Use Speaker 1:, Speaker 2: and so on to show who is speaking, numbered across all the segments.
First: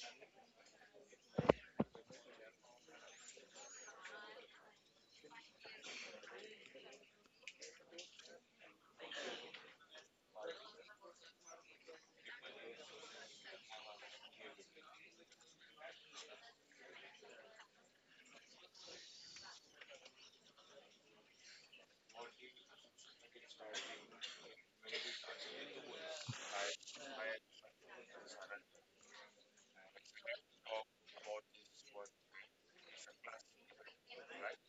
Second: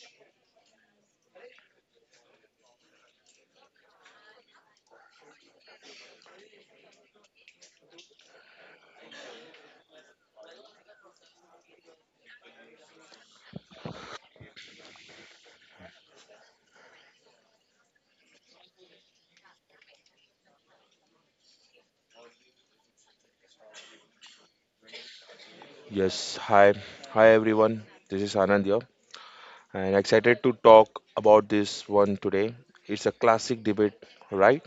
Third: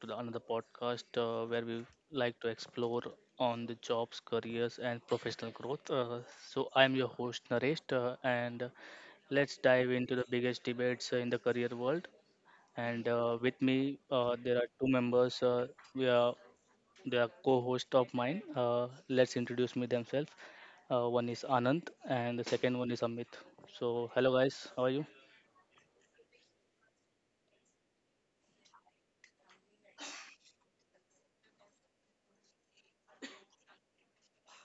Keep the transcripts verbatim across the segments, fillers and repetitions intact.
Speaker 1: to the another podcast uh, where we like to explore on the jobs, careers, and professional growth. Uh, so, I am your host Naresh, uh, and let's dive into the biggest debates uh, in the career world. And uh, with me, uh, there are two members. Uh, we are they are co-host of mine. Uh, let's introduce me themselves. Uh, one is Anand, and the second one is Amit. So, hello guys, how are you?
Speaker 2: Yes, hi. Hi everyone. This is Anand here and excited to talk about this one today. It's a classic debate, right?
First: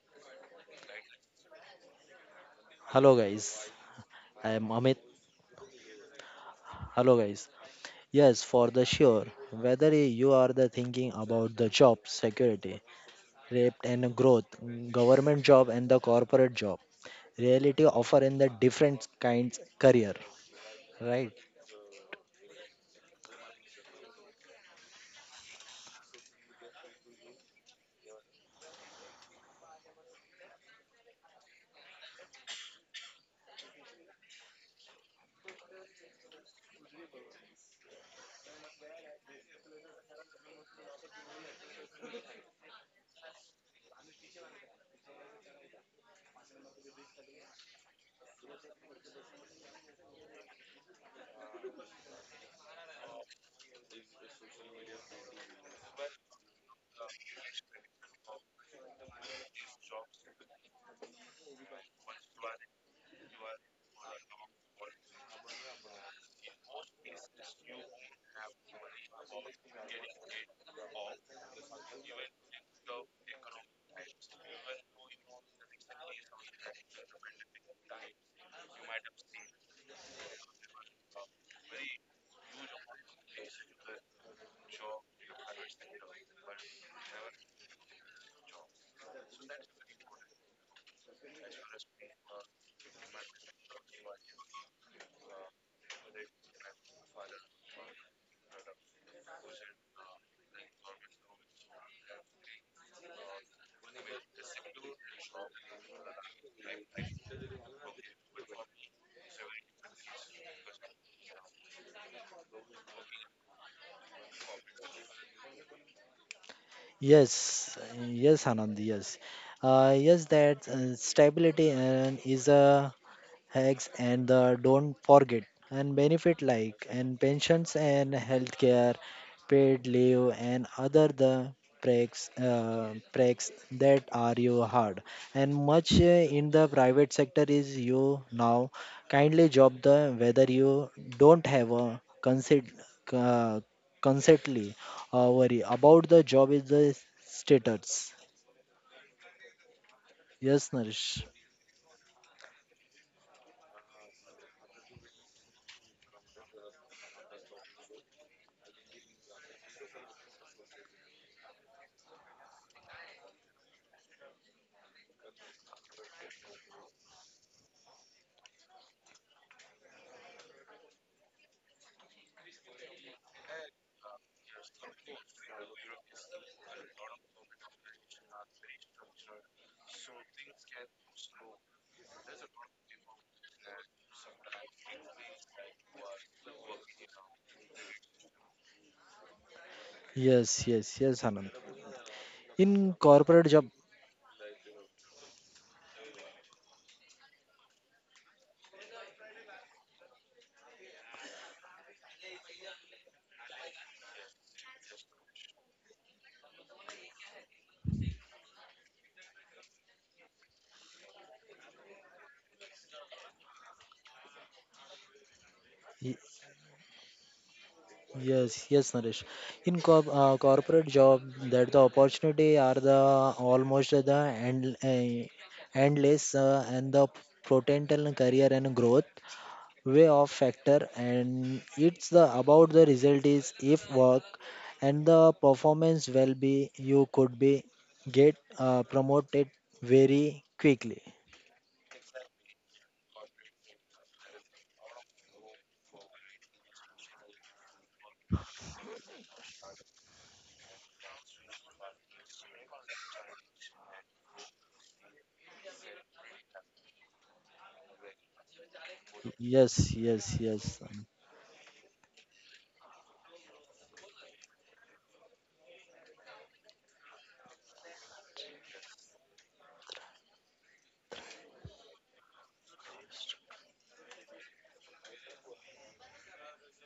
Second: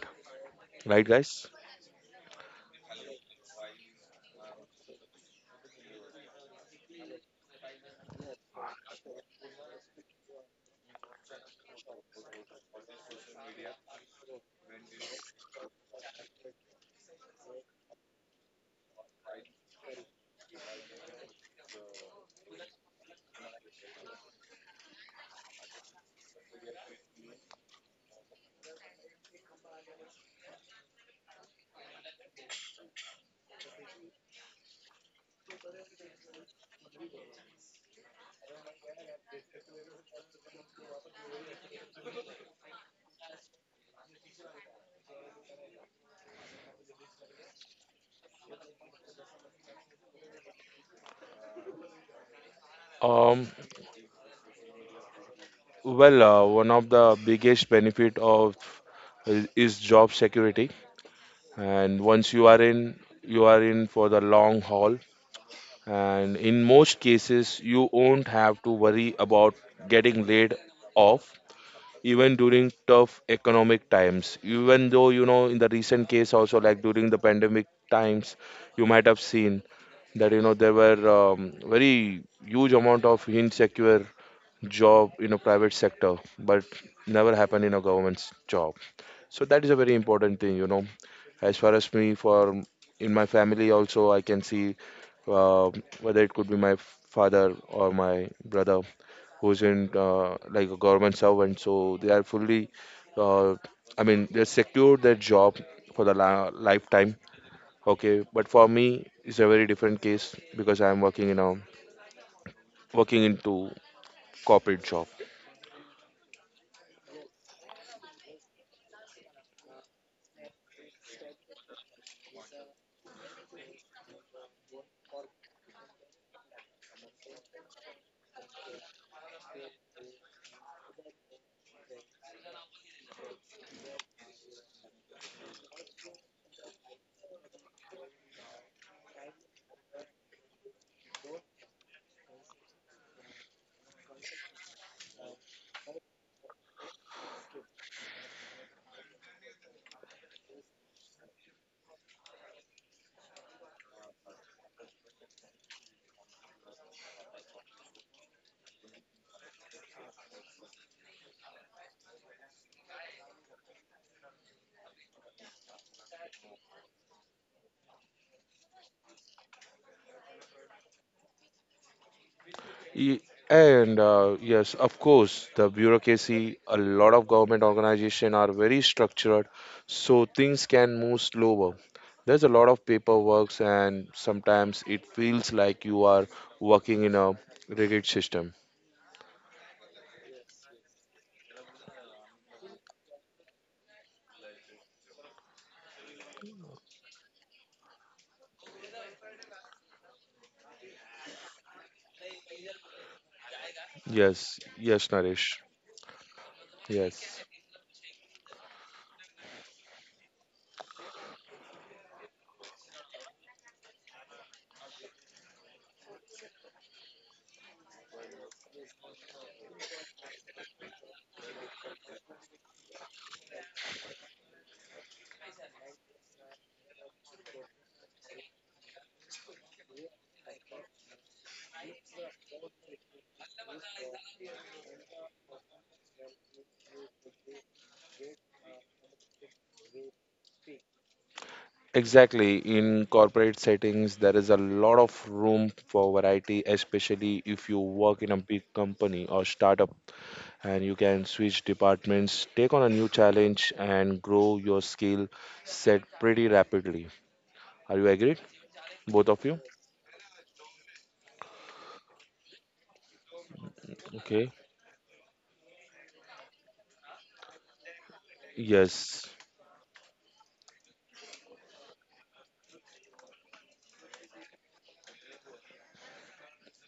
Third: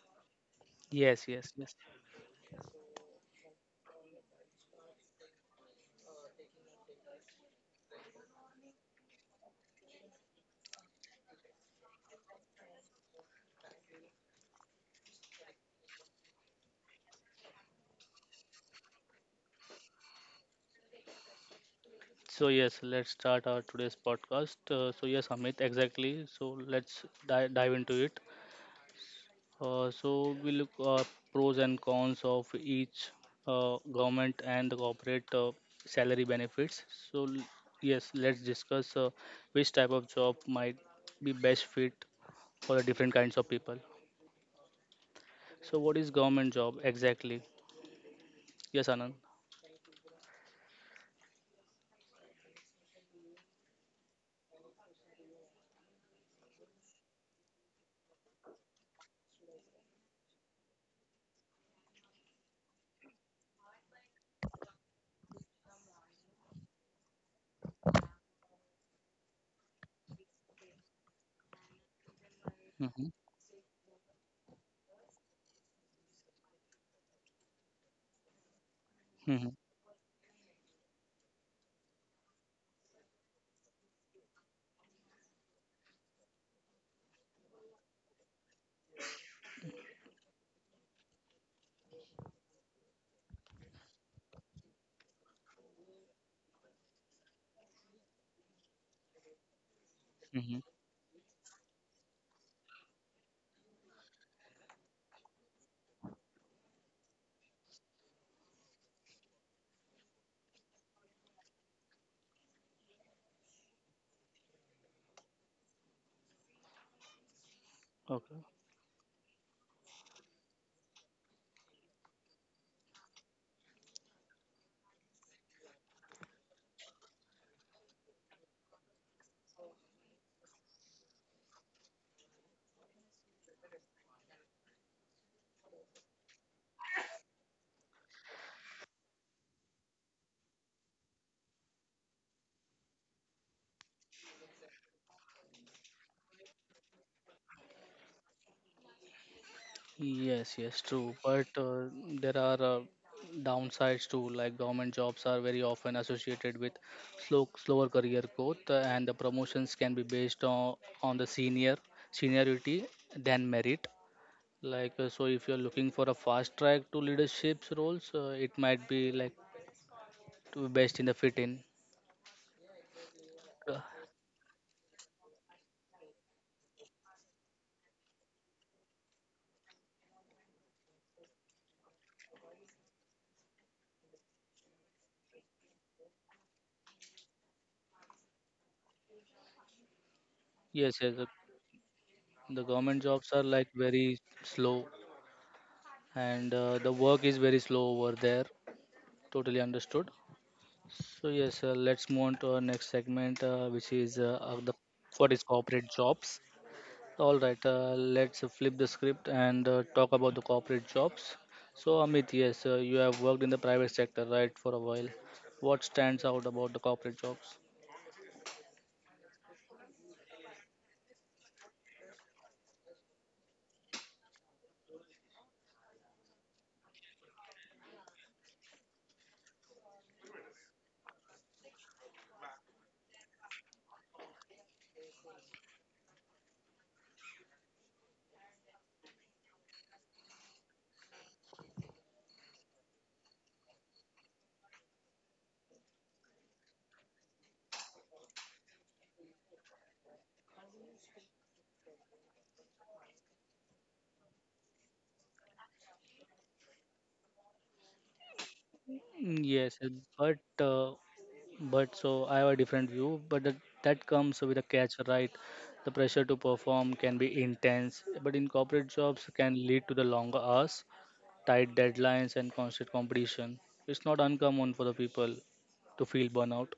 Speaker 2: Right
Speaker 1: Yes,
Speaker 2: guys?
Speaker 1: yes, yes.
Speaker 3: Hello guys, I am Amit. Hello guys. Yes, for the sure. Whether you are the thinking about the job security, rate and growth, government job and the corporate job, reality offer in the different kinds career, right?
Speaker 1: So yes, let's start our today's podcast. Uh, so yes, Amit, exactly. So let's di- dive into it. Uh, so we look uh, pros and cons of each uh, government and the corporate uh, salary benefits. So l- yes, let's discuss uh, which type of job might be best fit for the different kinds of people. So what is government job exactly? Yes, Anand.
Speaker 2: Um well, uh, one of the biggest benefit of is is job security, and once you are in, you are in for the long haul, and in most cases you won't have to worry about getting laid off even during tough
Speaker 1: Mm-hmm.
Speaker 2: economic times. Even though, you know, in the recent case also, like during the pandemic times, you might have seen
Speaker 1: Mm-hmm.
Speaker 2: that, you know, there were um, very huge amount of insecure job in a private sector, but never happen in a government's job. So that is a very important thing, you know. As far as me, for in my family also, I can see, uh, whether it could be my father or my brother, who's in, uh, like
Speaker 1: Mm-hmm.
Speaker 2: a government servant, so they are fully, uh, I mean, they secure their job for the la- lifetime. Okay, but for me, it's a very different case because I am working in a working into corporate job.
Speaker 3: Yes, yes,
Speaker 1: Okay.
Speaker 3: Anand. Yes, uh, yes. That uh, stability and is a hacks and the don't forget and benefit like and pensions and healthcare, paid leave and other the breaks uh, breaks that are you hard and much uh, in the private sector is you now kindly job the whether you don't have a consent, uh, consently, uh, worry about the job is the status.
Speaker 1: Yes,
Speaker 3: Yes,
Speaker 1: yes,
Speaker 3: Narish.
Speaker 1: true. But uh, There are uh, downsides too. Like government jobs are very often associated with slow, slower career growth, uh, and the promotions can be based on on the senior seniority than merit. Like uh, so, if you're looking for a fast track to leadership roles, uh, it might be like to be best in the fit in.
Speaker 2: Ye-
Speaker 1: Uh,
Speaker 2: And uh, yes, of course, the bureaucracy, a lot of government organization are very structured, so things can move slower. There's a lot of paperwork, and sometimes it feels like you are working in a rigid system.
Speaker 3: Yes, yes,
Speaker 1: yes, yes.
Speaker 3: yes,
Speaker 1: The,
Speaker 3: Anand,
Speaker 1: the
Speaker 3: in
Speaker 1: government jobs are
Speaker 3: corporate job.
Speaker 1: like very slow, and uh, the work is very slow over there. Totally understood. So yes, uh, let's move on to our next segment, uh, which is uh,
Speaker 2: Yes,
Speaker 1: uh, the
Speaker 2: yes,
Speaker 1: what is
Speaker 2: Naresh.
Speaker 1: corporate jobs. All
Speaker 2: Yes.
Speaker 1: right, uh, let's flip the script and uh, talk about the corporate jobs. So Amit, yes, uh, you have worked in the private sector, right, for a while. What stands out about the corporate jobs?
Speaker 3: Yes, yes, Naresh. In corp uh, corporate job, that the opportunity are the almost the end, uh, endless uh, and the potential career and growth way of factor, and it's the about the result is if work and the performance will be, you could be get uh, promoted very quickly.
Speaker 2: Exactly. In corporate settings, there is a lot of room for variety, especially if you work in a big company or startup, and you can switch departments, take on a new challenge, and grow your skill set pretty rapidly. Are you agreed? Both
Speaker 1: Mm,
Speaker 2: of you?
Speaker 1: Yes, uh,
Speaker 3: Yes, yes,
Speaker 1: but
Speaker 3: yes.
Speaker 1: uh, but so I have a different view, but that, that comes
Speaker 2: Okay.
Speaker 1: with a catch, right? The pressure to perform can be intense, but in corporate
Speaker 2: Yes.
Speaker 1: jobs can lead to the longer hours, tight deadlines, and constant competition, it's not uncommon for the people to feel burnout.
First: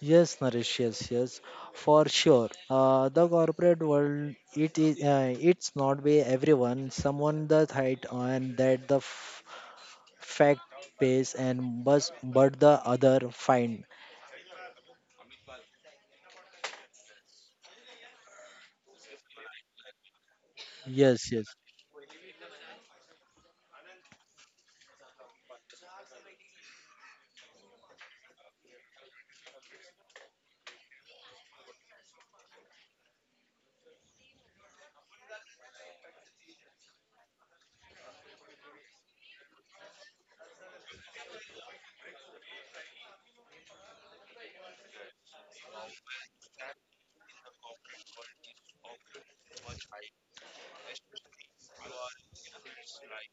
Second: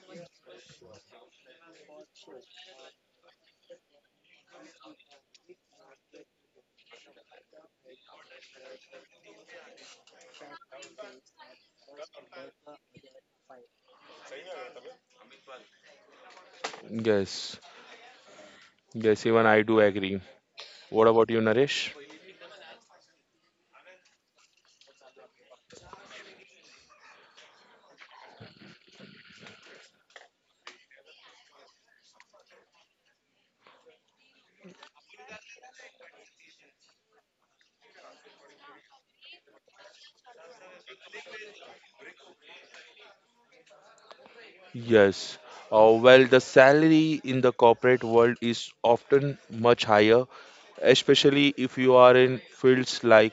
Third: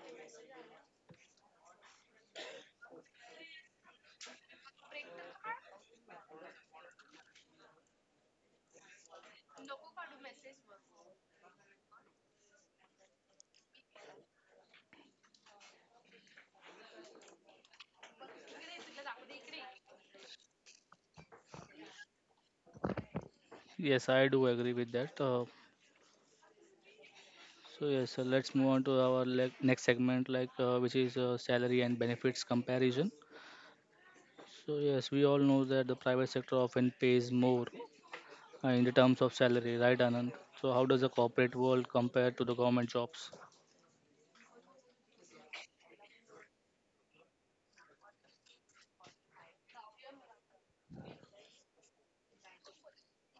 Speaker 3: Yes, Naresh, yes, yes, for sure. Uh, the corporate world, it is, uh, it's not by everyone. Someone that height and that the f- fact pays and bus, but the other find.
Speaker 2: Yes. Yes, even I do agree. What about
Speaker 3: Yes,
Speaker 2: you,
Speaker 3: yes.
Speaker 2: Naresh?
Speaker 1: Yes, I do agree with that. Uh, so yes, so let's move on to our le- next segment, like uh, which is uh, salary and benefits comparison. So yes, we all know that the private sector often pays more uh, in the terms of salary, right, Anand? So how does the corporate world compare to the government jobs?
Speaker 2: Yes. Uh, well, the salary in the corporate world is often much higher, especially if you are in fields like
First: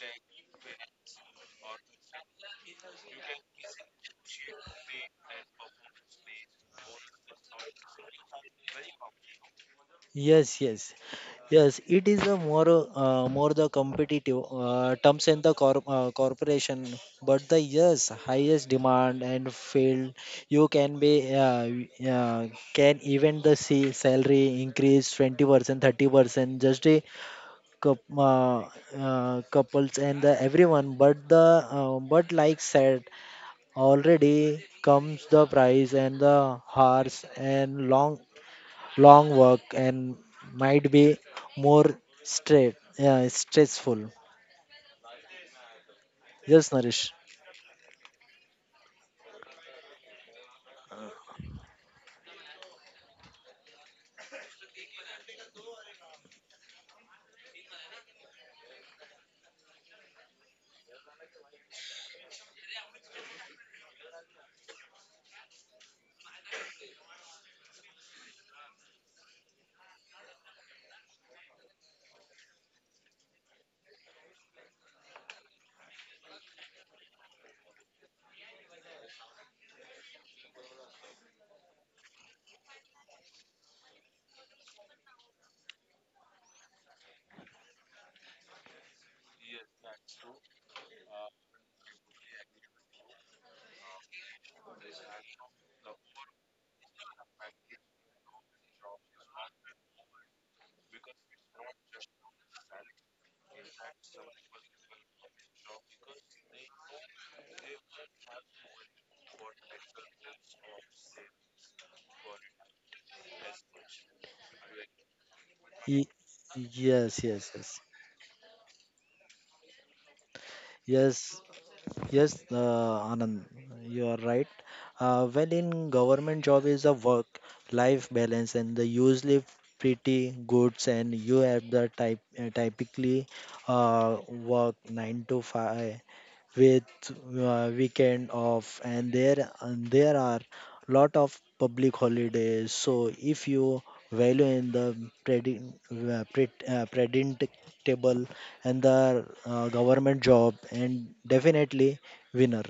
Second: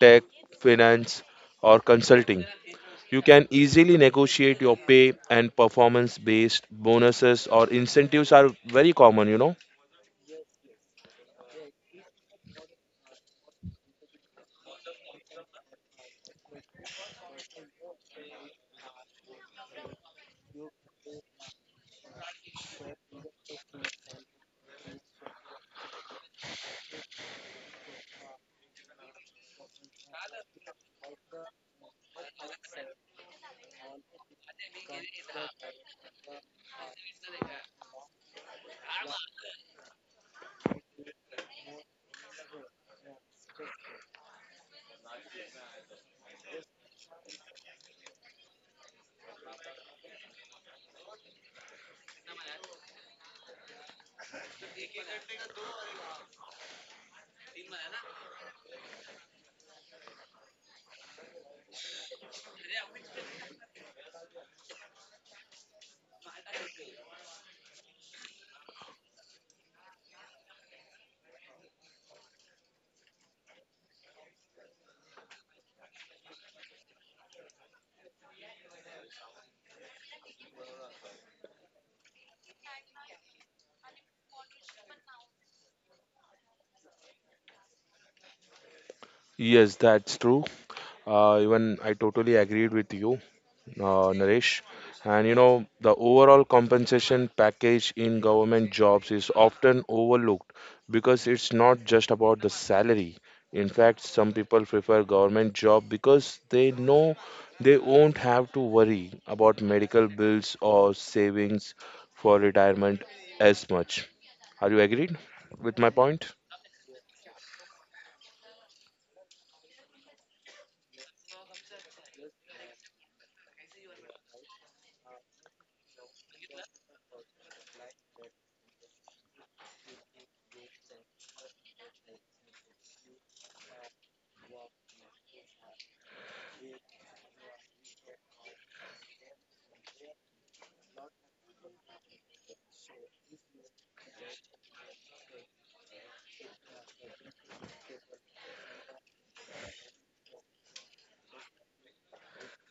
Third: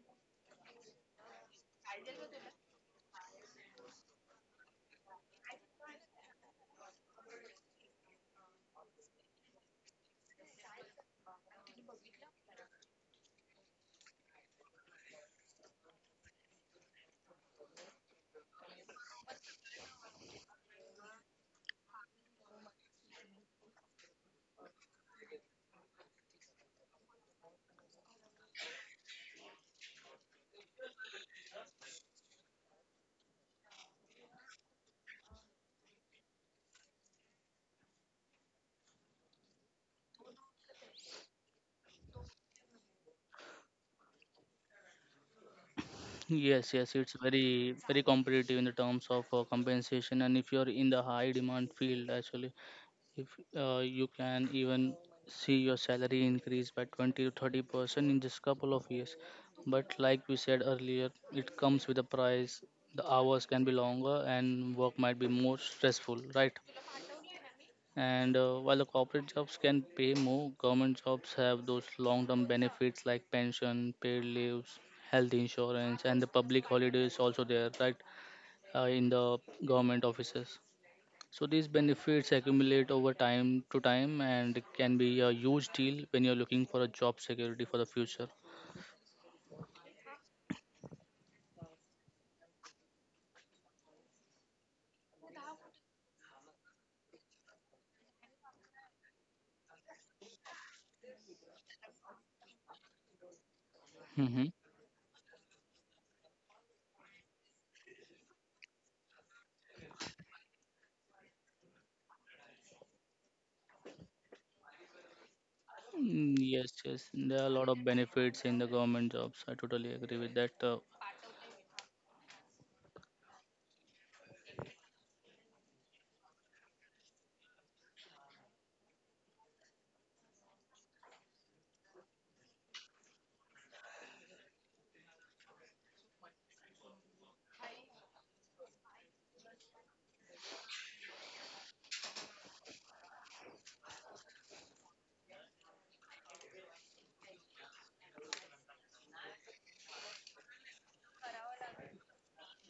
Speaker 2: tech, finance, or consulting. You can easily negotiate your pay, and performance based bonuses or incentives are very common, you know.
Speaker 3: Yes, yes, yes. It is a more uh, more the competitive uh, terms in the corp uh, corporation, but the yes highest demand and field you can be, uh, uh, can even the see salary increase twenty percent thirty percent just a coup- uh, uh, couples and the everyone, but the, uh, but like said, already comes the price and the hours and long long work and might be more straight, yeah, stressful. Yes,
Speaker 1: Yes, yes,
Speaker 3: Naresh.
Speaker 1: it's very very competitive in the terms of uh, compensation, and if you're in the high demand field, actually, If uh, you can even see your salary increase by twenty to thirty percent in just couple of years, but like we said earlier, it comes with a price. The hours can be longer and work might be more stressful, right? And uh, while the corporate jobs can pay more, government jobs have those long term benefits like pension, paid leaves, health insurance, and the public holidays also there, right? Uh, in the government offices. So these benefits accumulate over time to time and can be a huge deal when you're looking for a job security for the future.
Speaker 2: Yes, that's true. Uh, even I totally agreed with you, uh, Naresh. And you know, the overall compensation package in government jobs is often overlooked because it's not just about the salary. In fact, some
Speaker 1: Hmm.
Speaker 2: people prefer government job because they know they won't have to worry about medical bills or savings for retirement as much. Are you agreed with my
Speaker 3: Ye-
Speaker 2: point?
Speaker 1: Yes, yes.
Speaker 3: Yes,
Speaker 1: There are a
Speaker 3: yes,
Speaker 1: lot
Speaker 3: yes,
Speaker 1: of benefits in the government jobs. I totally agree with that. Uh,
Speaker 3: yes. Yes, uh, Anand, you are right. Uh, well, in government job is a work-life balance, and the usually pretty goods, and you have the type uh, typically uh, work nine to five with uh, weekend off, and there and there are lot of public holidays. So if you value in the predi- uh, pred- uh, predictable and the uh, government job and definitely winner.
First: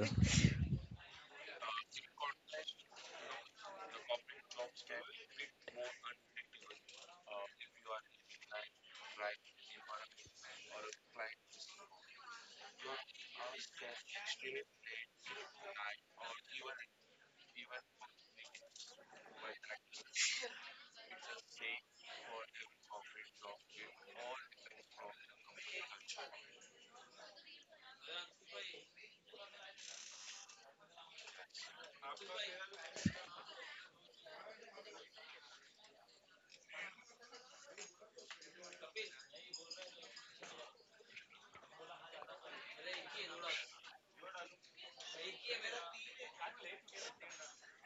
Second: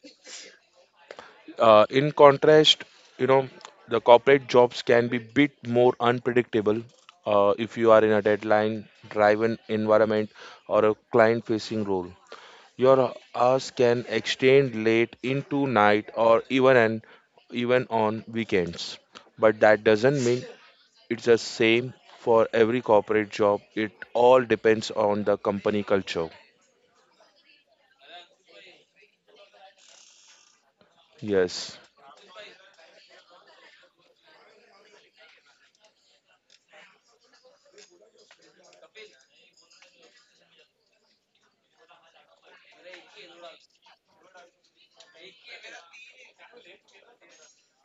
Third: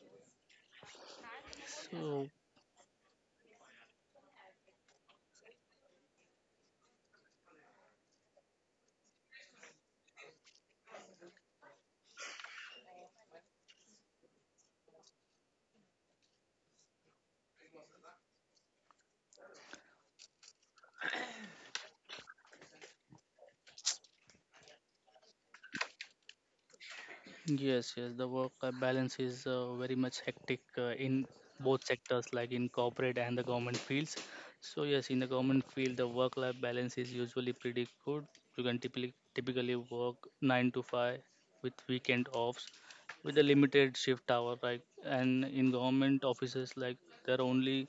Speaker 2: Uh, in
Speaker 1: so
Speaker 2: contrast, you know, the corporate jobs can be bit more unpredictable, uh, if you are in a deadline driven environment or a client facing role. Your hours can extend late into night or even an, even on weekends. But that doesn't mean it's the same for every corporate job. It all depends on the company culture.
Speaker 1: Yes, yes, the work uh, balance is uh, very much hectic uh, in
Speaker 2: Yes.
Speaker 1: both sectors, like in corporate and the government fields. So yes, in the government field, the work-life balance is usually pretty good. You can typically typically work nine to five with weekend offs, with a limited shift hour, right? And in government offices, like there are only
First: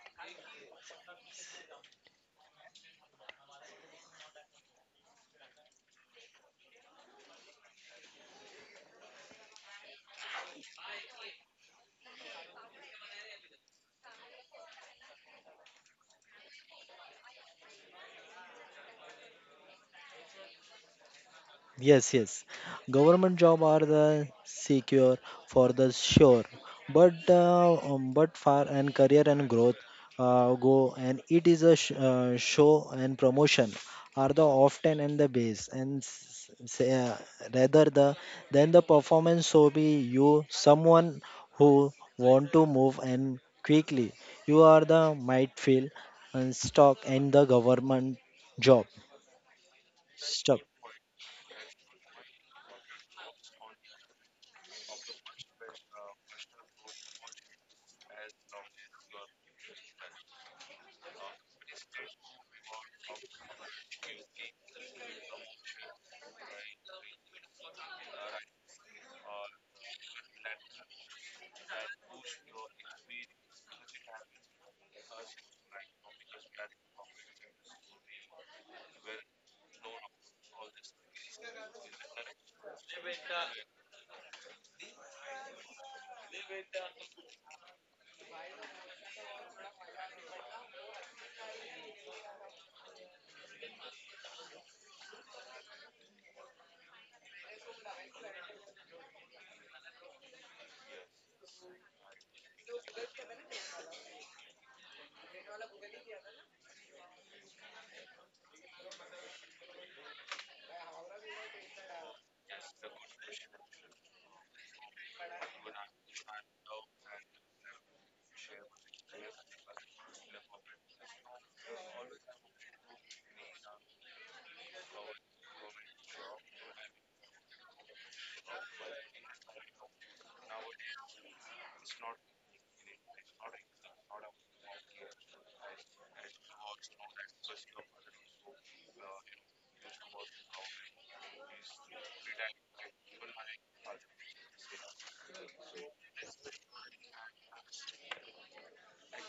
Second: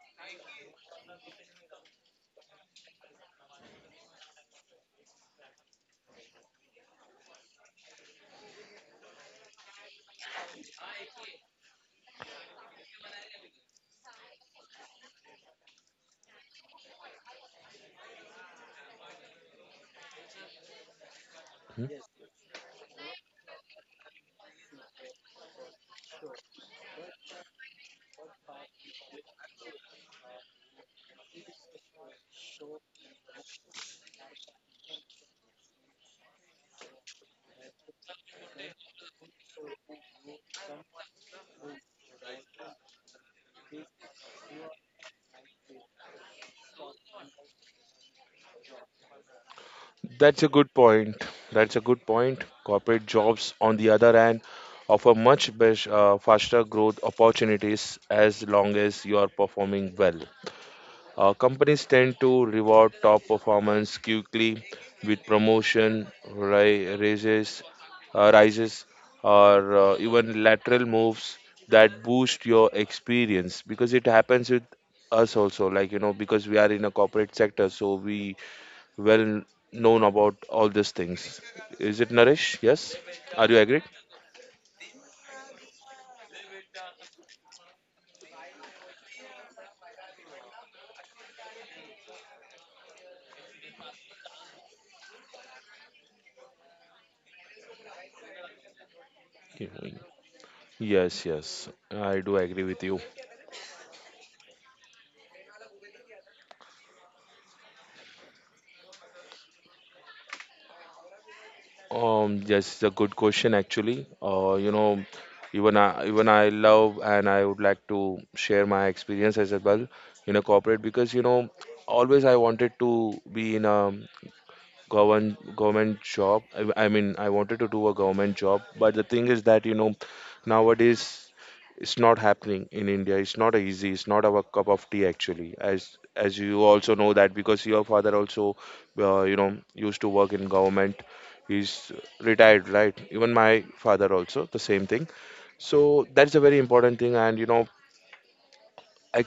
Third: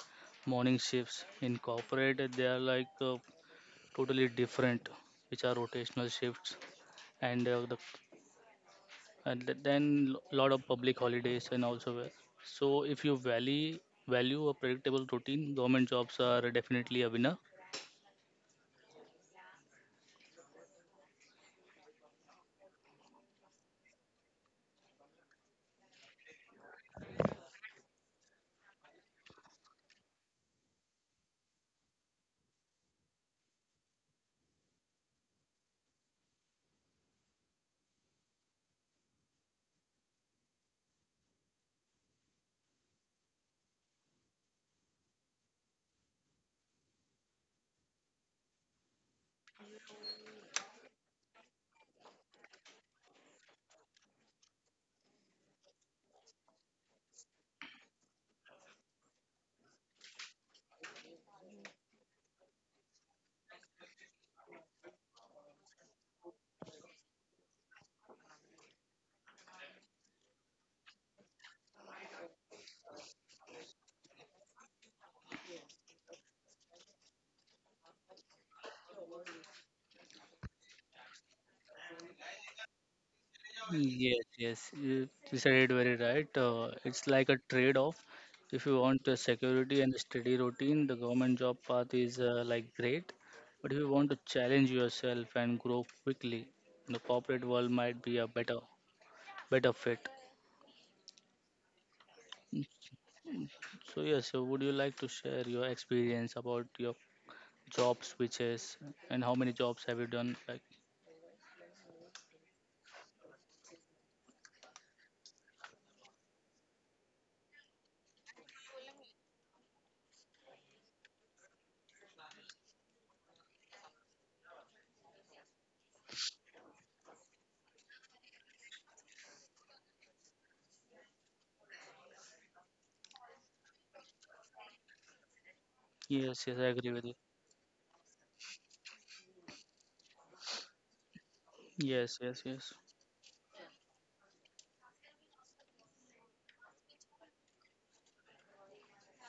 Speaker 1: morning shifts. In corporate, they are like uh, totally different, which are rotational shifts and uh, the and th- then a lot of public holidays and also where- so if you value value a predictable routine government jobs are definitely a winner.
Speaker 2: Hmm?
Speaker 3: Yes, yes. Government job are the secure for the sure, but uh, um, but far and career and growth uh, go, and it is a sh- uh, show and promotion are the often and the base and s- say, uh, rather the than the performance. So be you someone who want to move and quickly, you are the might feel and stuck in the government job
Speaker 2: That's a
Speaker 3: stuck.
Speaker 2: good point. That's a good point. Corporate jobs, on the other hand, offer much best, uh, faster growth opportunities as long as you are performing well. Uh, companies tend to reward top performance quickly with promotion, ri- raises, uh, rises, or uh, even lateral moves that boost your experience, because it happens with us also. Like, you know, because we are in a corporate sector, so we well known about all these things. Is it Naresh? Yes. Are you agreed?
Speaker 1: Yes, yes, you you said it very right. Uh, it's like a trade off. If you want the security and the steady routine the government job path is uh, like great, but if you want to challenge yourself and grow quickly the corporate world might be a better
Speaker 2: Yeah.
Speaker 1: better fit.
Speaker 2: Yes, yes. I do agree with you.
Speaker 1: So yes, so would you like to share your experience about your job switches and how many jobs have you done like?
Speaker 2: Um, yes, it's a good question actually. Uh, you know, even I, even I love, and I would like to share my experience as well in a corporate, because you know always I wanted to be in a govern government job. I, I mean, I wanted to do a government job, but the thing is that, you know, nowadays it's not happening in India. It's not easy, it's not our cup of tea actually, as as
Speaker 1: Yes, yes,
Speaker 2: you
Speaker 1: I agree
Speaker 2: also
Speaker 1: with
Speaker 2: know,
Speaker 1: you.
Speaker 2: that because your father also, uh, you know, used to work in government. He's
Speaker 1: Yes, yes,
Speaker 2: retired,
Speaker 1: yes.
Speaker 2: right? Even my father also the same thing. So that's a very important thing. And, you know, I,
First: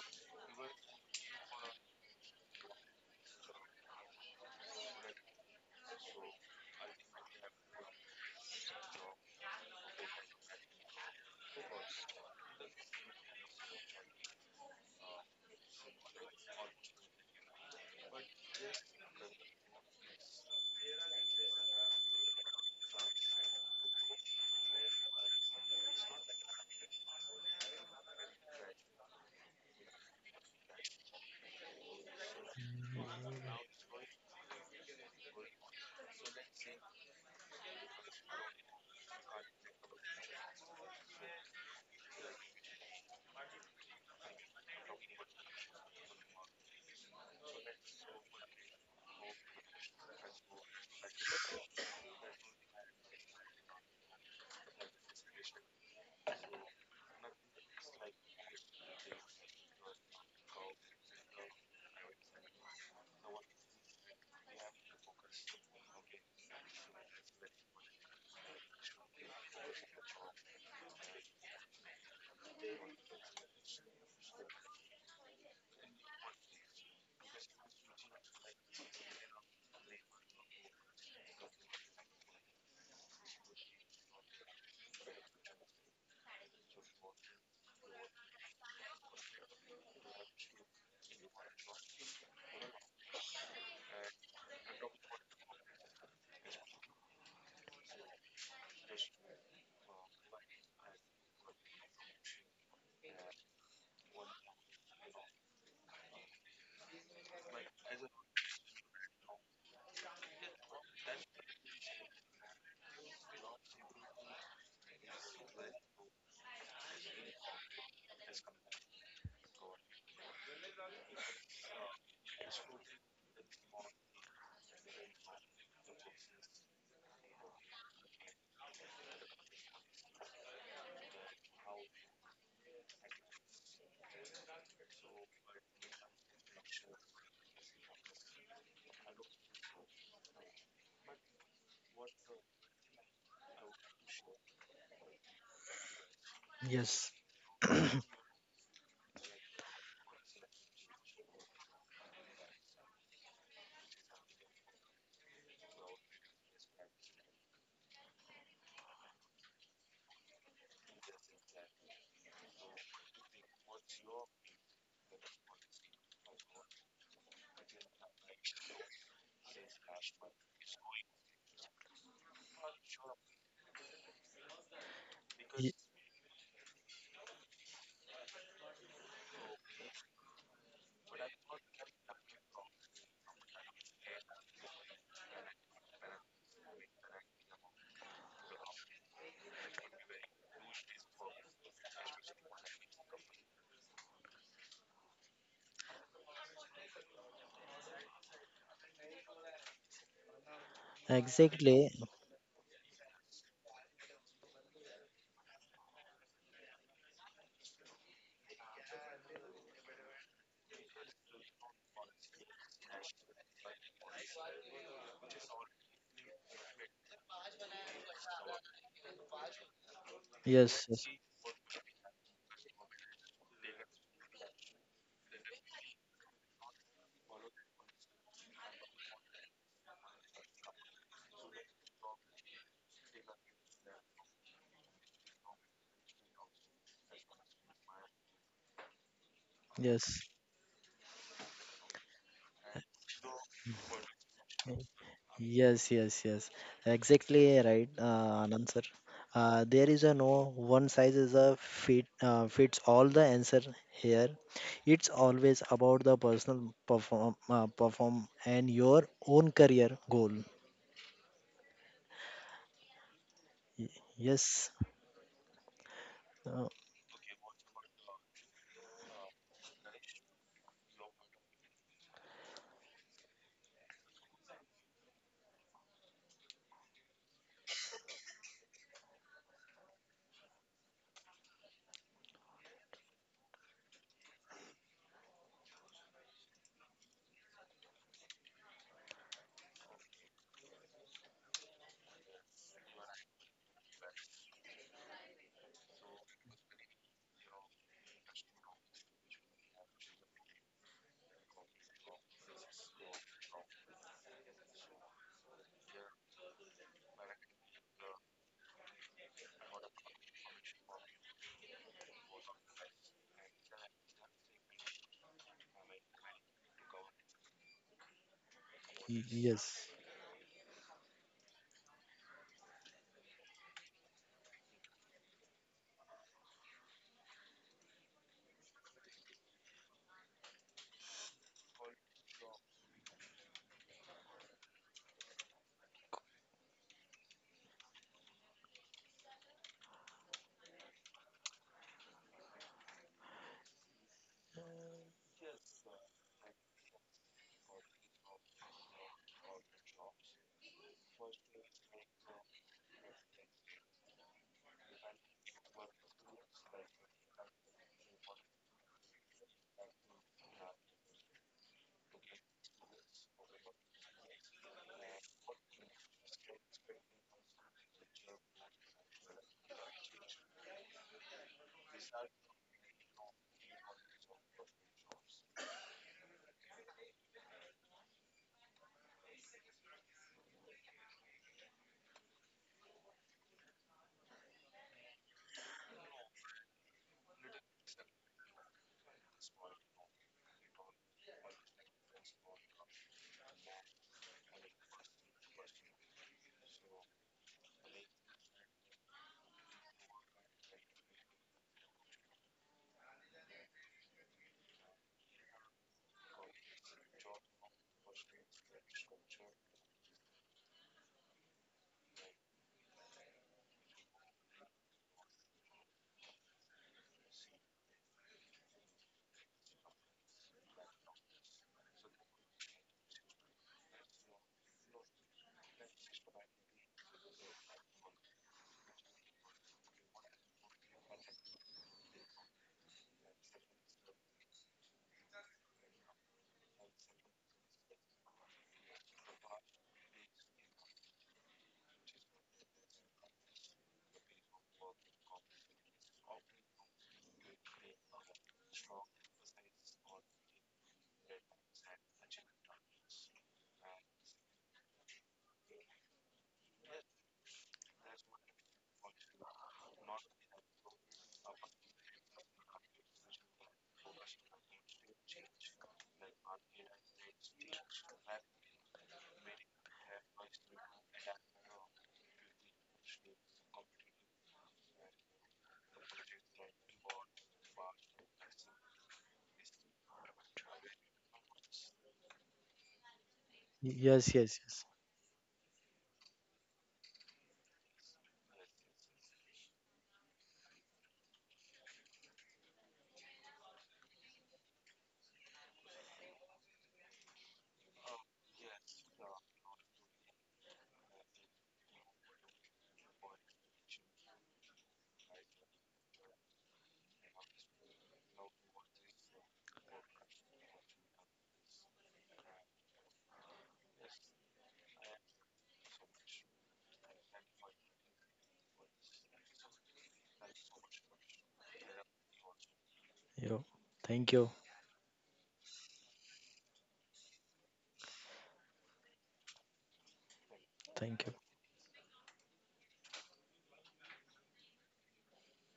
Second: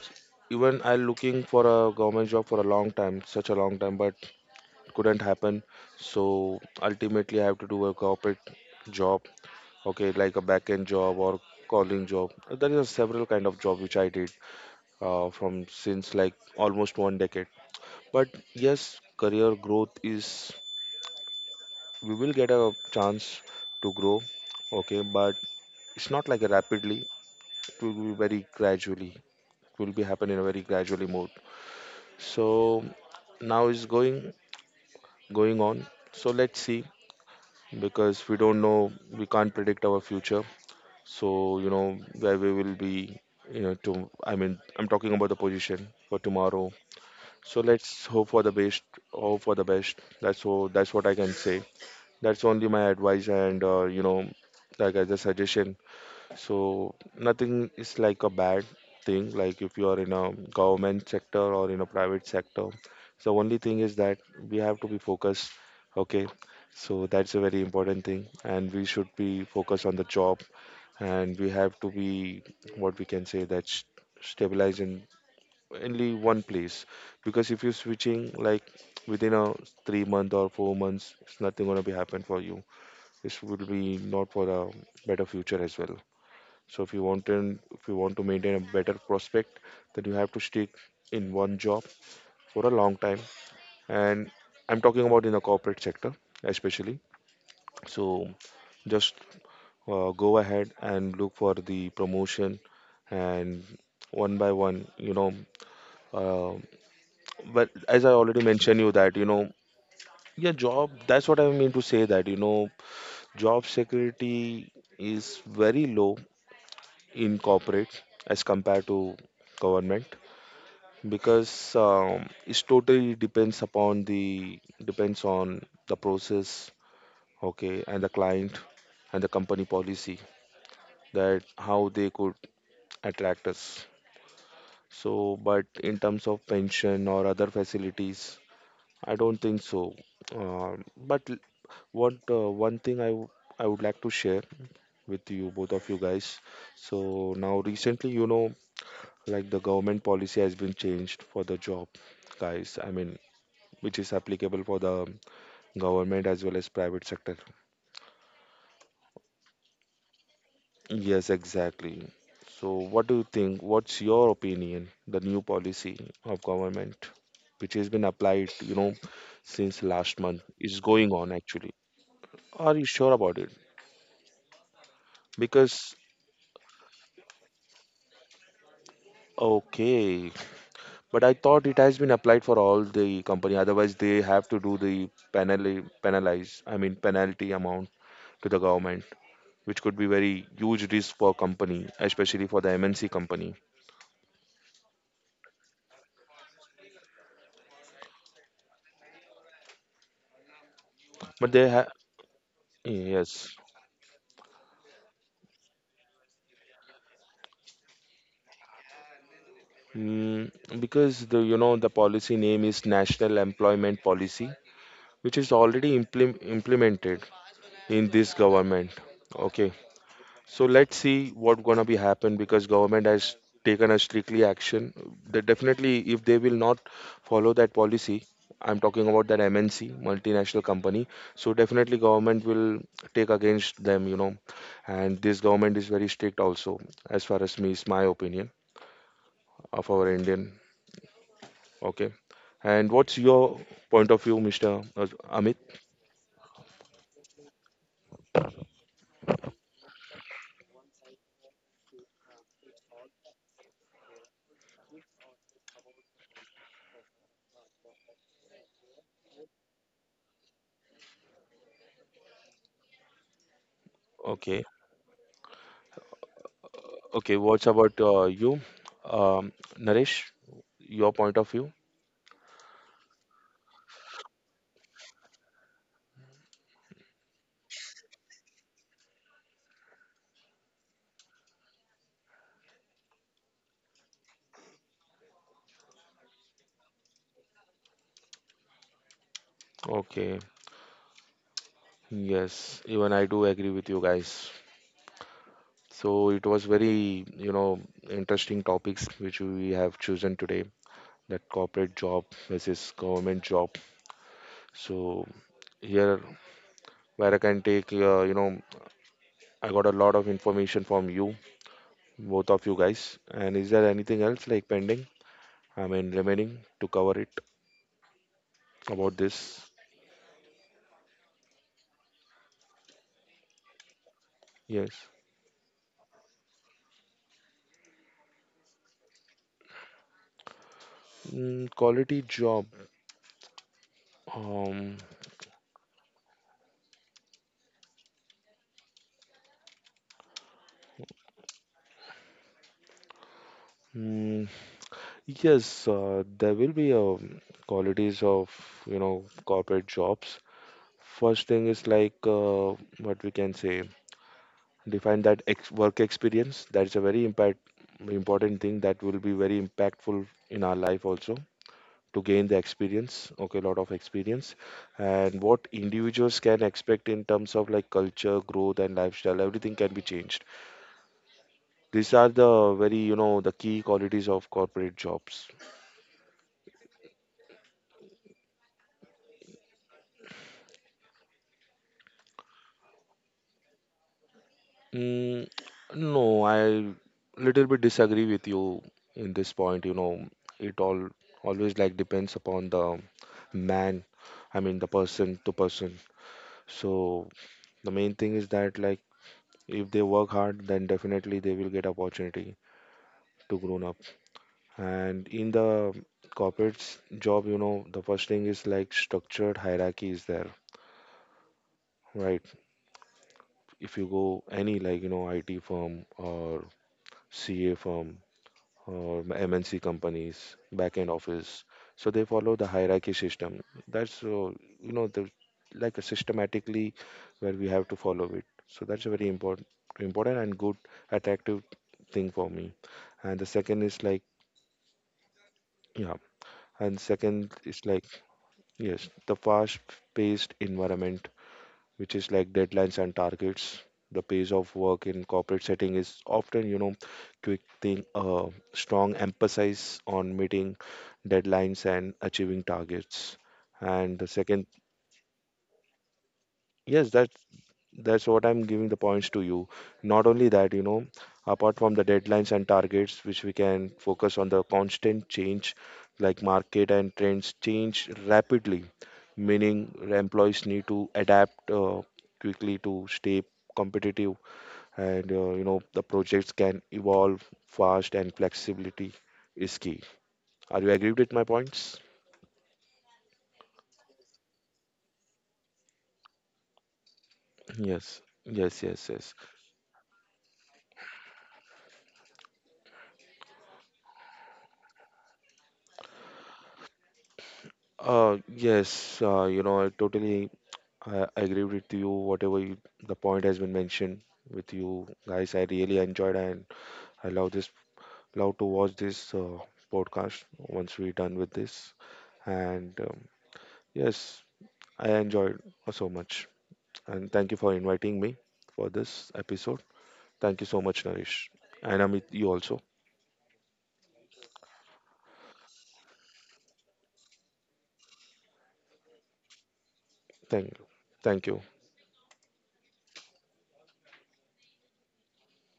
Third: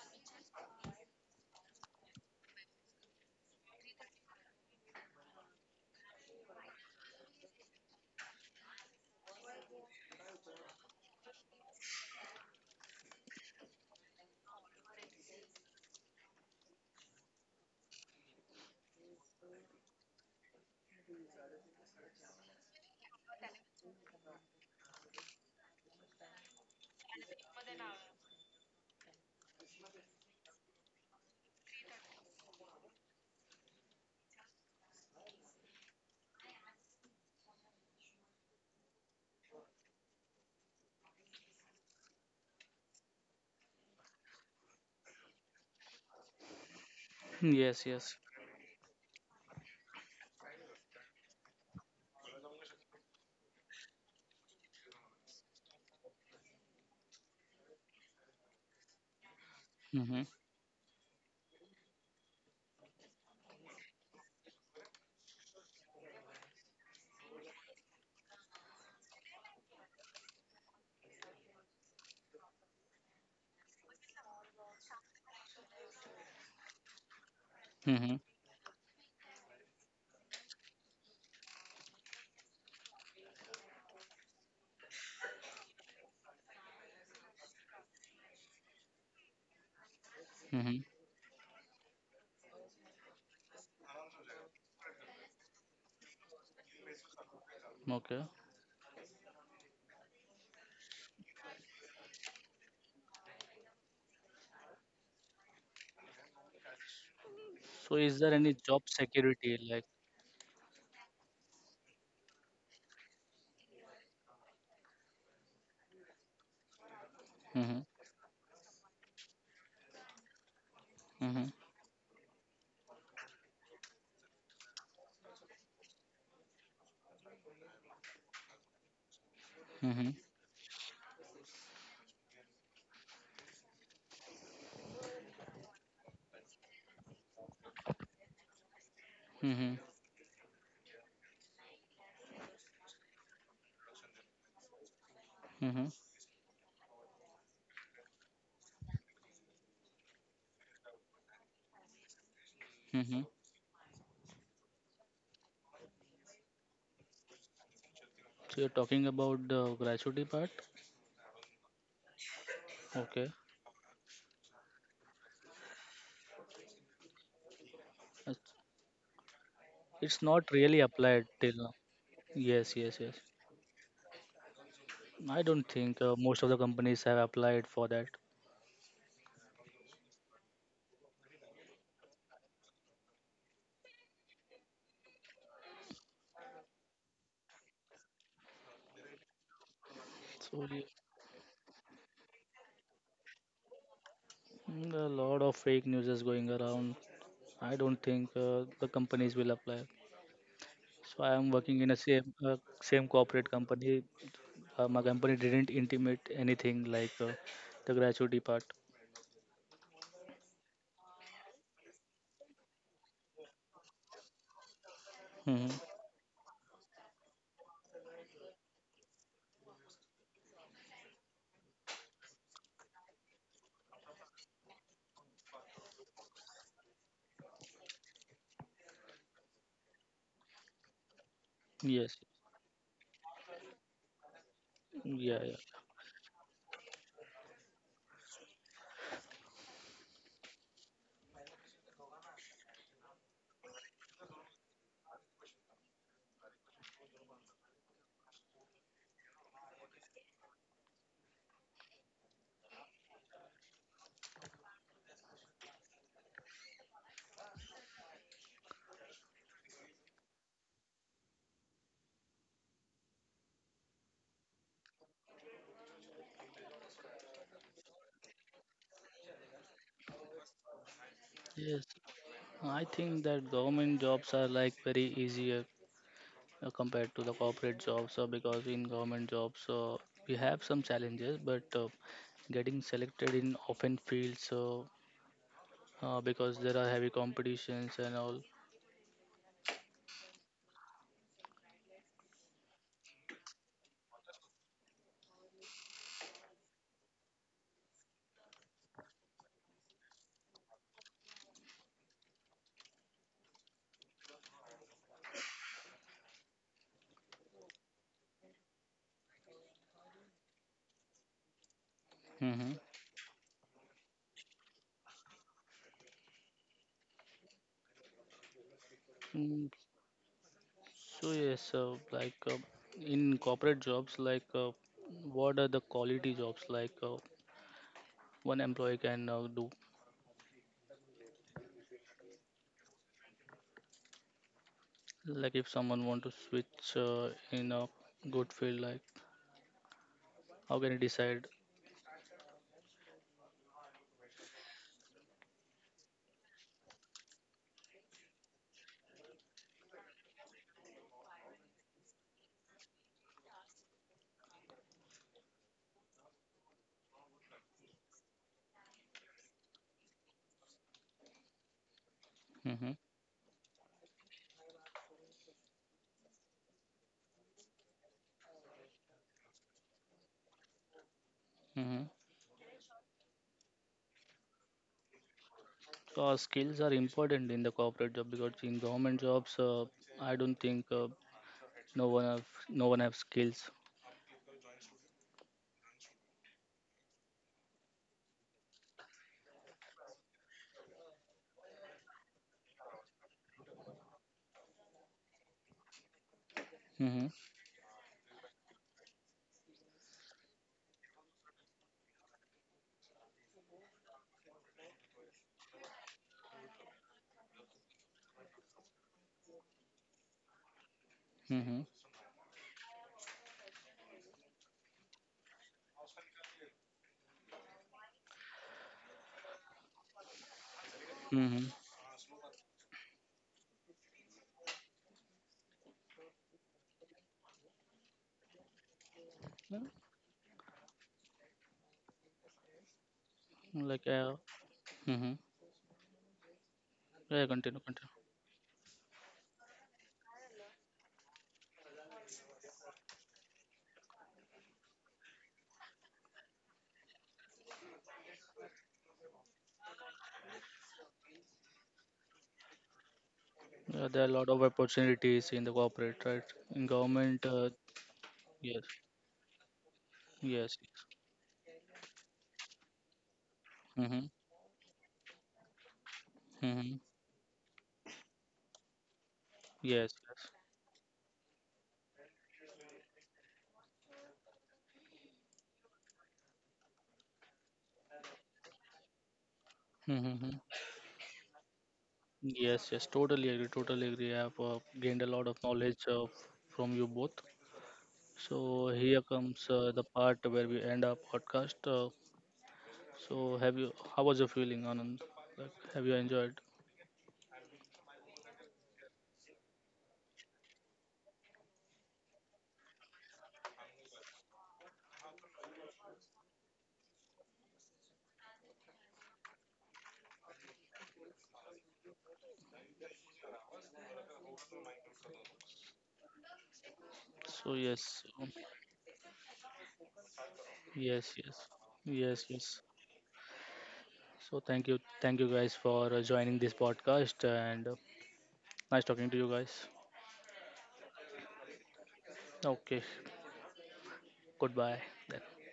Speaker 2: even I looking for a government job for a long time, such a long time, but couldn't happen. So ultimately I have to do a corporate job. Okay, like a back end job or calling job, there are several kind of job which I did, uh, from since like almost one decade. But yes, career growth is we will get a chance to grow, okay, but it's not like rapidly, it will be very gradually, it will be happen in a very gradually mode. So now is going going on. So let's see, because we don't know, we can't predict our future. So you know where we will be, you know, to I mean, I'm talking about the position for tomorrow. So
Speaker 1: Yes,
Speaker 2: let's
Speaker 1: yes.
Speaker 2: hope for the best. Hope for the best. That's all. That's what I can say. That's only my advice, and, uh, you know, like as a suggestion. So nothing is like a bad thing. Like if you are in
Speaker 1: Mm-hmm.
Speaker 2: a government sector or in a private sector, so only thing is that we have to be focused. Okay, so that's a very important thing, and we should be focused on the job, and we have to be what we can say, that stabilizing only one place, because if you're
Speaker 1: Mm-hmm.
Speaker 2: switching like within a three month or four months, it's nothing going to be happen for you. This will be not for a better future as well. So if you want to, if you want to maintain a better prospect, then you have to stick
Speaker 1: Mm-hmm.
Speaker 2: in one job for a long time. And I'm talking about in the corporate sector especially. So
Speaker 1: Okay.
Speaker 2: just, uh, go ahead and look for the promotion, and one by one, you know, uh, but
Speaker 1: So
Speaker 2: as I
Speaker 1: is there
Speaker 2: already
Speaker 1: any
Speaker 2: mentioned
Speaker 1: job
Speaker 2: you that, you know,
Speaker 1: security like?
Speaker 2: yeah, job, that's what I mean to say, that you know, job security is very low in
Speaker 1: Mm-hmm.
Speaker 2: corporate as compared to government,
Speaker 1: Mm-hmm.
Speaker 2: because um, it totally depends upon the depends on the process, okay, and the client and the company
Speaker 1: Mm-hmm.
Speaker 2: policy, that how they could attract us. So but in terms of pension or other facilities, I don't think
Speaker 1: Mm-hmm.
Speaker 2: so. Uh, but l- what uh, one thing I w- I would like to share with you, both of
Speaker 1: Mm-hmm.
Speaker 2: you guys. So
Speaker 3: Yes.
Speaker 2: now recently, you know, like the government policy has been changed for the job guys. I mean,
Speaker 1: Mm-hmm.
Speaker 2: which is applicable for the government as well as private sector.
Speaker 1: So you're talking about the gratuity part.
Speaker 2: Yes, exactly. So what do you
Speaker 1: Okay.
Speaker 2: think? What's your opinion? The new policy of government, which has been applied,
Speaker 1: That's-
Speaker 2: you know, since last
Speaker 1: it's
Speaker 2: month,
Speaker 1: not
Speaker 2: is
Speaker 1: really
Speaker 2: going
Speaker 1: applied
Speaker 2: on
Speaker 1: till
Speaker 2: actually.
Speaker 1: now.
Speaker 2: Are
Speaker 1: Yes,
Speaker 2: you
Speaker 1: yes,
Speaker 2: sure
Speaker 1: yes.
Speaker 2: about it?
Speaker 1: I don't
Speaker 2: Because
Speaker 1: think uh, most of the companies have applied for that.
Speaker 2: okay, but I thought it has been applied for all the company. Otherwise, they have to do the penalty, penalize. I mean, penalty amount to the government, which could be very
Speaker 1: So
Speaker 2: huge
Speaker 1: yeah.
Speaker 2: risk for company, especially for the M N C company.
Speaker 1: Mm, A lot of fake news is going around. I don't think uh, the companies will apply. So I
Speaker 2: But
Speaker 1: am
Speaker 2: they have
Speaker 1: working
Speaker 3: Exactly.
Speaker 1: in a same uh, same
Speaker 2: yes,
Speaker 1: corporate company. Uh, my company didn't intimate anything like uh, the gratuity part.
Speaker 2: mm, because the you know the policy name is National Employment Policy, which is
Speaker 1: Hmm.
Speaker 2: already implem- implemented in this government. Okay. So
Speaker 3: Yes,
Speaker 2: let's see what gonna be happen, because government has taken a strictly action. They definitely, if they will not follow that policy, I'm talking about that M N C, multinational company. So definitely
Speaker 1: Yes.
Speaker 2: government will take against them, you know. And this
Speaker 1: Yeah, yeah.
Speaker 2: government is very strict also, as far as me is my opinion of our
Speaker 3: yes,
Speaker 2: Indian. Okay. And what's your point of view, mister
Speaker 3: yes,
Speaker 2: Amit?
Speaker 3: yes, yes, yes. Exactly right, uh, Anand sir. Uh, there is a no one size is a fit uh, fits all the answer here. It's always about the personal perform uh, perform and your own career goal. Y-
Speaker 2: Okay.
Speaker 3: Yes, uh,
Speaker 2: Okay. What's about uh, you, um, Naresh? Your point of view?
Speaker 1: Yes. I think that government jobs are like very easier uh, compared to the corporate jobs. Uh, because in government jobs uh, we have some challenges, but uh, getting selected in often fields. Uh, uh, because there are heavy competitions and all.
Speaker 2: Okay. Yes, even I do agree with you guys. So it was very, you know, interesting topics which we have chosen today, that corporate job versus government job. So here, where I can take, uh, you know, I got a lot of information from you, both of
Speaker 1: Mm-hmm.
Speaker 2: you guys. And is there anything else like pending? I mean, remaining to cover it about
Speaker 3: y-
Speaker 2: this?
Speaker 1: Mm,
Speaker 3: yes,
Speaker 1: so yes, uh, like uh, in corporate jobs, like uh,
Speaker 2: Yes.
Speaker 1: what are the quality jobs like uh, one employee can uh, do?
Speaker 2: Mm, quality job. Um,
Speaker 1: Like if someone want to switch uh, in a good field, like how can he decide?
Speaker 2: mm, Yes, uh, there will be um, qualities of, you know, corporate jobs. First thing is like, uh, what we can say, define that ex work experience. That's a very impact important thing, that will be very impactful in our life also, to gain the
Speaker 1: Mm-hmm.
Speaker 2: experience, okay, lot of experience. And what individuals can expect in terms of like culture, growth, and lifestyle, everything can be changed.
Speaker 1: Mm-hmm.
Speaker 2: These are the very, you know, the key qualities of corporate jobs.
Speaker 1: So our skills are important in the corporate job because in government jobs, uh, I don't think uh, no one have no one have skills.
Speaker 2: Mm, no, I little bit disagree with you in this point. You know, it all always like depends upon the man. I mean, the person to person. So
Speaker 1: Mm-hmm.
Speaker 2: the main thing is that like if they work hard, then definitely they will get opportunity to grown up. And in the corporate s- job, you know, the first thing is like structured hierarchy is there, right? If you go any like you know I T firm or C A firm or M N C companies, back end office.
Speaker 1: Mm-hmm.
Speaker 2: So they follow the hierarchy system. That's, uh, you know, the like a systematically where we have to follow it. So that's a very important
Speaker 1: Mm-hmm.
Speaker 2: important and good attractive thing for me. And the second is
Speaker 1: Like
Speaker 2: like
Speaker 1: uh, Mm-hmm.
Speaker 2: yeah. And
Speaker 1: Yeah,
Speaker 2: second
Speaker 1: continue,
Speaker 2: is like
Speaker 1: continue.
Speaker 2: yes, the fast paced environment which is like deadlines and targets. The pace of work in corporate setting is often, you know, quick thing, uh, strong emphasis on meeting deadlines and achieving targets.
Speaker 1: Yeah,
Speaker 2: And
Speaker 1: there
Speaker 2: the
Speaker 1: are a lot of
Speaker 2: second,
Speaker 1: opportunities in the corporate, right? In
Speaker 2: yes, that
Speaker 1: government, uh,
Speaker 2: that's what I'm giving
Speaker 1: yes,
Speaker 2: the points to you. Not only that, you
Speaker 1: yes,
Speaker 2: know,
Speaker 1: yes.
Speaker 2: apart from the deadlines and targets, which we can
Speaker 1: Mm-hmm.
Speaker 2: focus on the constant change, like market
Speaker 1: Mm-hmm.
Speaker 2: and trends change rapidly, meaning
Speaker 1: Yes, yes.
Speaker 2: employees need to adapt uh, quickly to stay competitive, and, uh, you know, the projects can evolve fast, and flexibility is key.
Speaker 1: Mm-hmm.
Speaker 2: Are you agreed with my points?
Speaker 1: Yes, yes. Totally agree. Totally
Speaker 3: yes,
Speaker 1: agree.
Speaker 3: yes,
Speaker 1: I have
Speaker 3: yes.
Speaker 1: uh, gained a lot of knowledge uh, from you both.
Speaker 2: Yes, yes, yes,
Speaker 1: So
Speaker 2: yes.
Speaker 1: here comes uh, the part where we end our podcast. Uh, so have you? How was your feeling, Anand? Like, have you enjoyed?
Speaker 2: Uh, yes, uh, you know, I totally I I agree with you. Whatever you, the point has been mentioned with you guys, I really enjoyed, and I love this. Love to watch this, uh, podcast once we're done with this. And, um, yes, I enjoyed so much. And thank you for
Speaker 1: So
Speaker 2: inviting
Speaker 1: yes,
Speaker 2: me
Speaker 1: um,
Speaker 2: for this episode. Thank you so much,
Speaker 1: yes,
Speaker 2: Naresh,
Speaker 1: yes,
Speaker 2: and Amit, you
Speaker 1: yes,
Speaker 2: also.
Speaker 1: yes.
Speaker 3: Yo, thank you,
Speaker 1: So thank you, thank you guys for uh, joining this podcast, and uh, nice talking to you guys.
Speaker 2: Thank you.
Speaker 3: thank you.
Speaker 2: Thank you.
Speaker 1: Okay, goodbye. Then.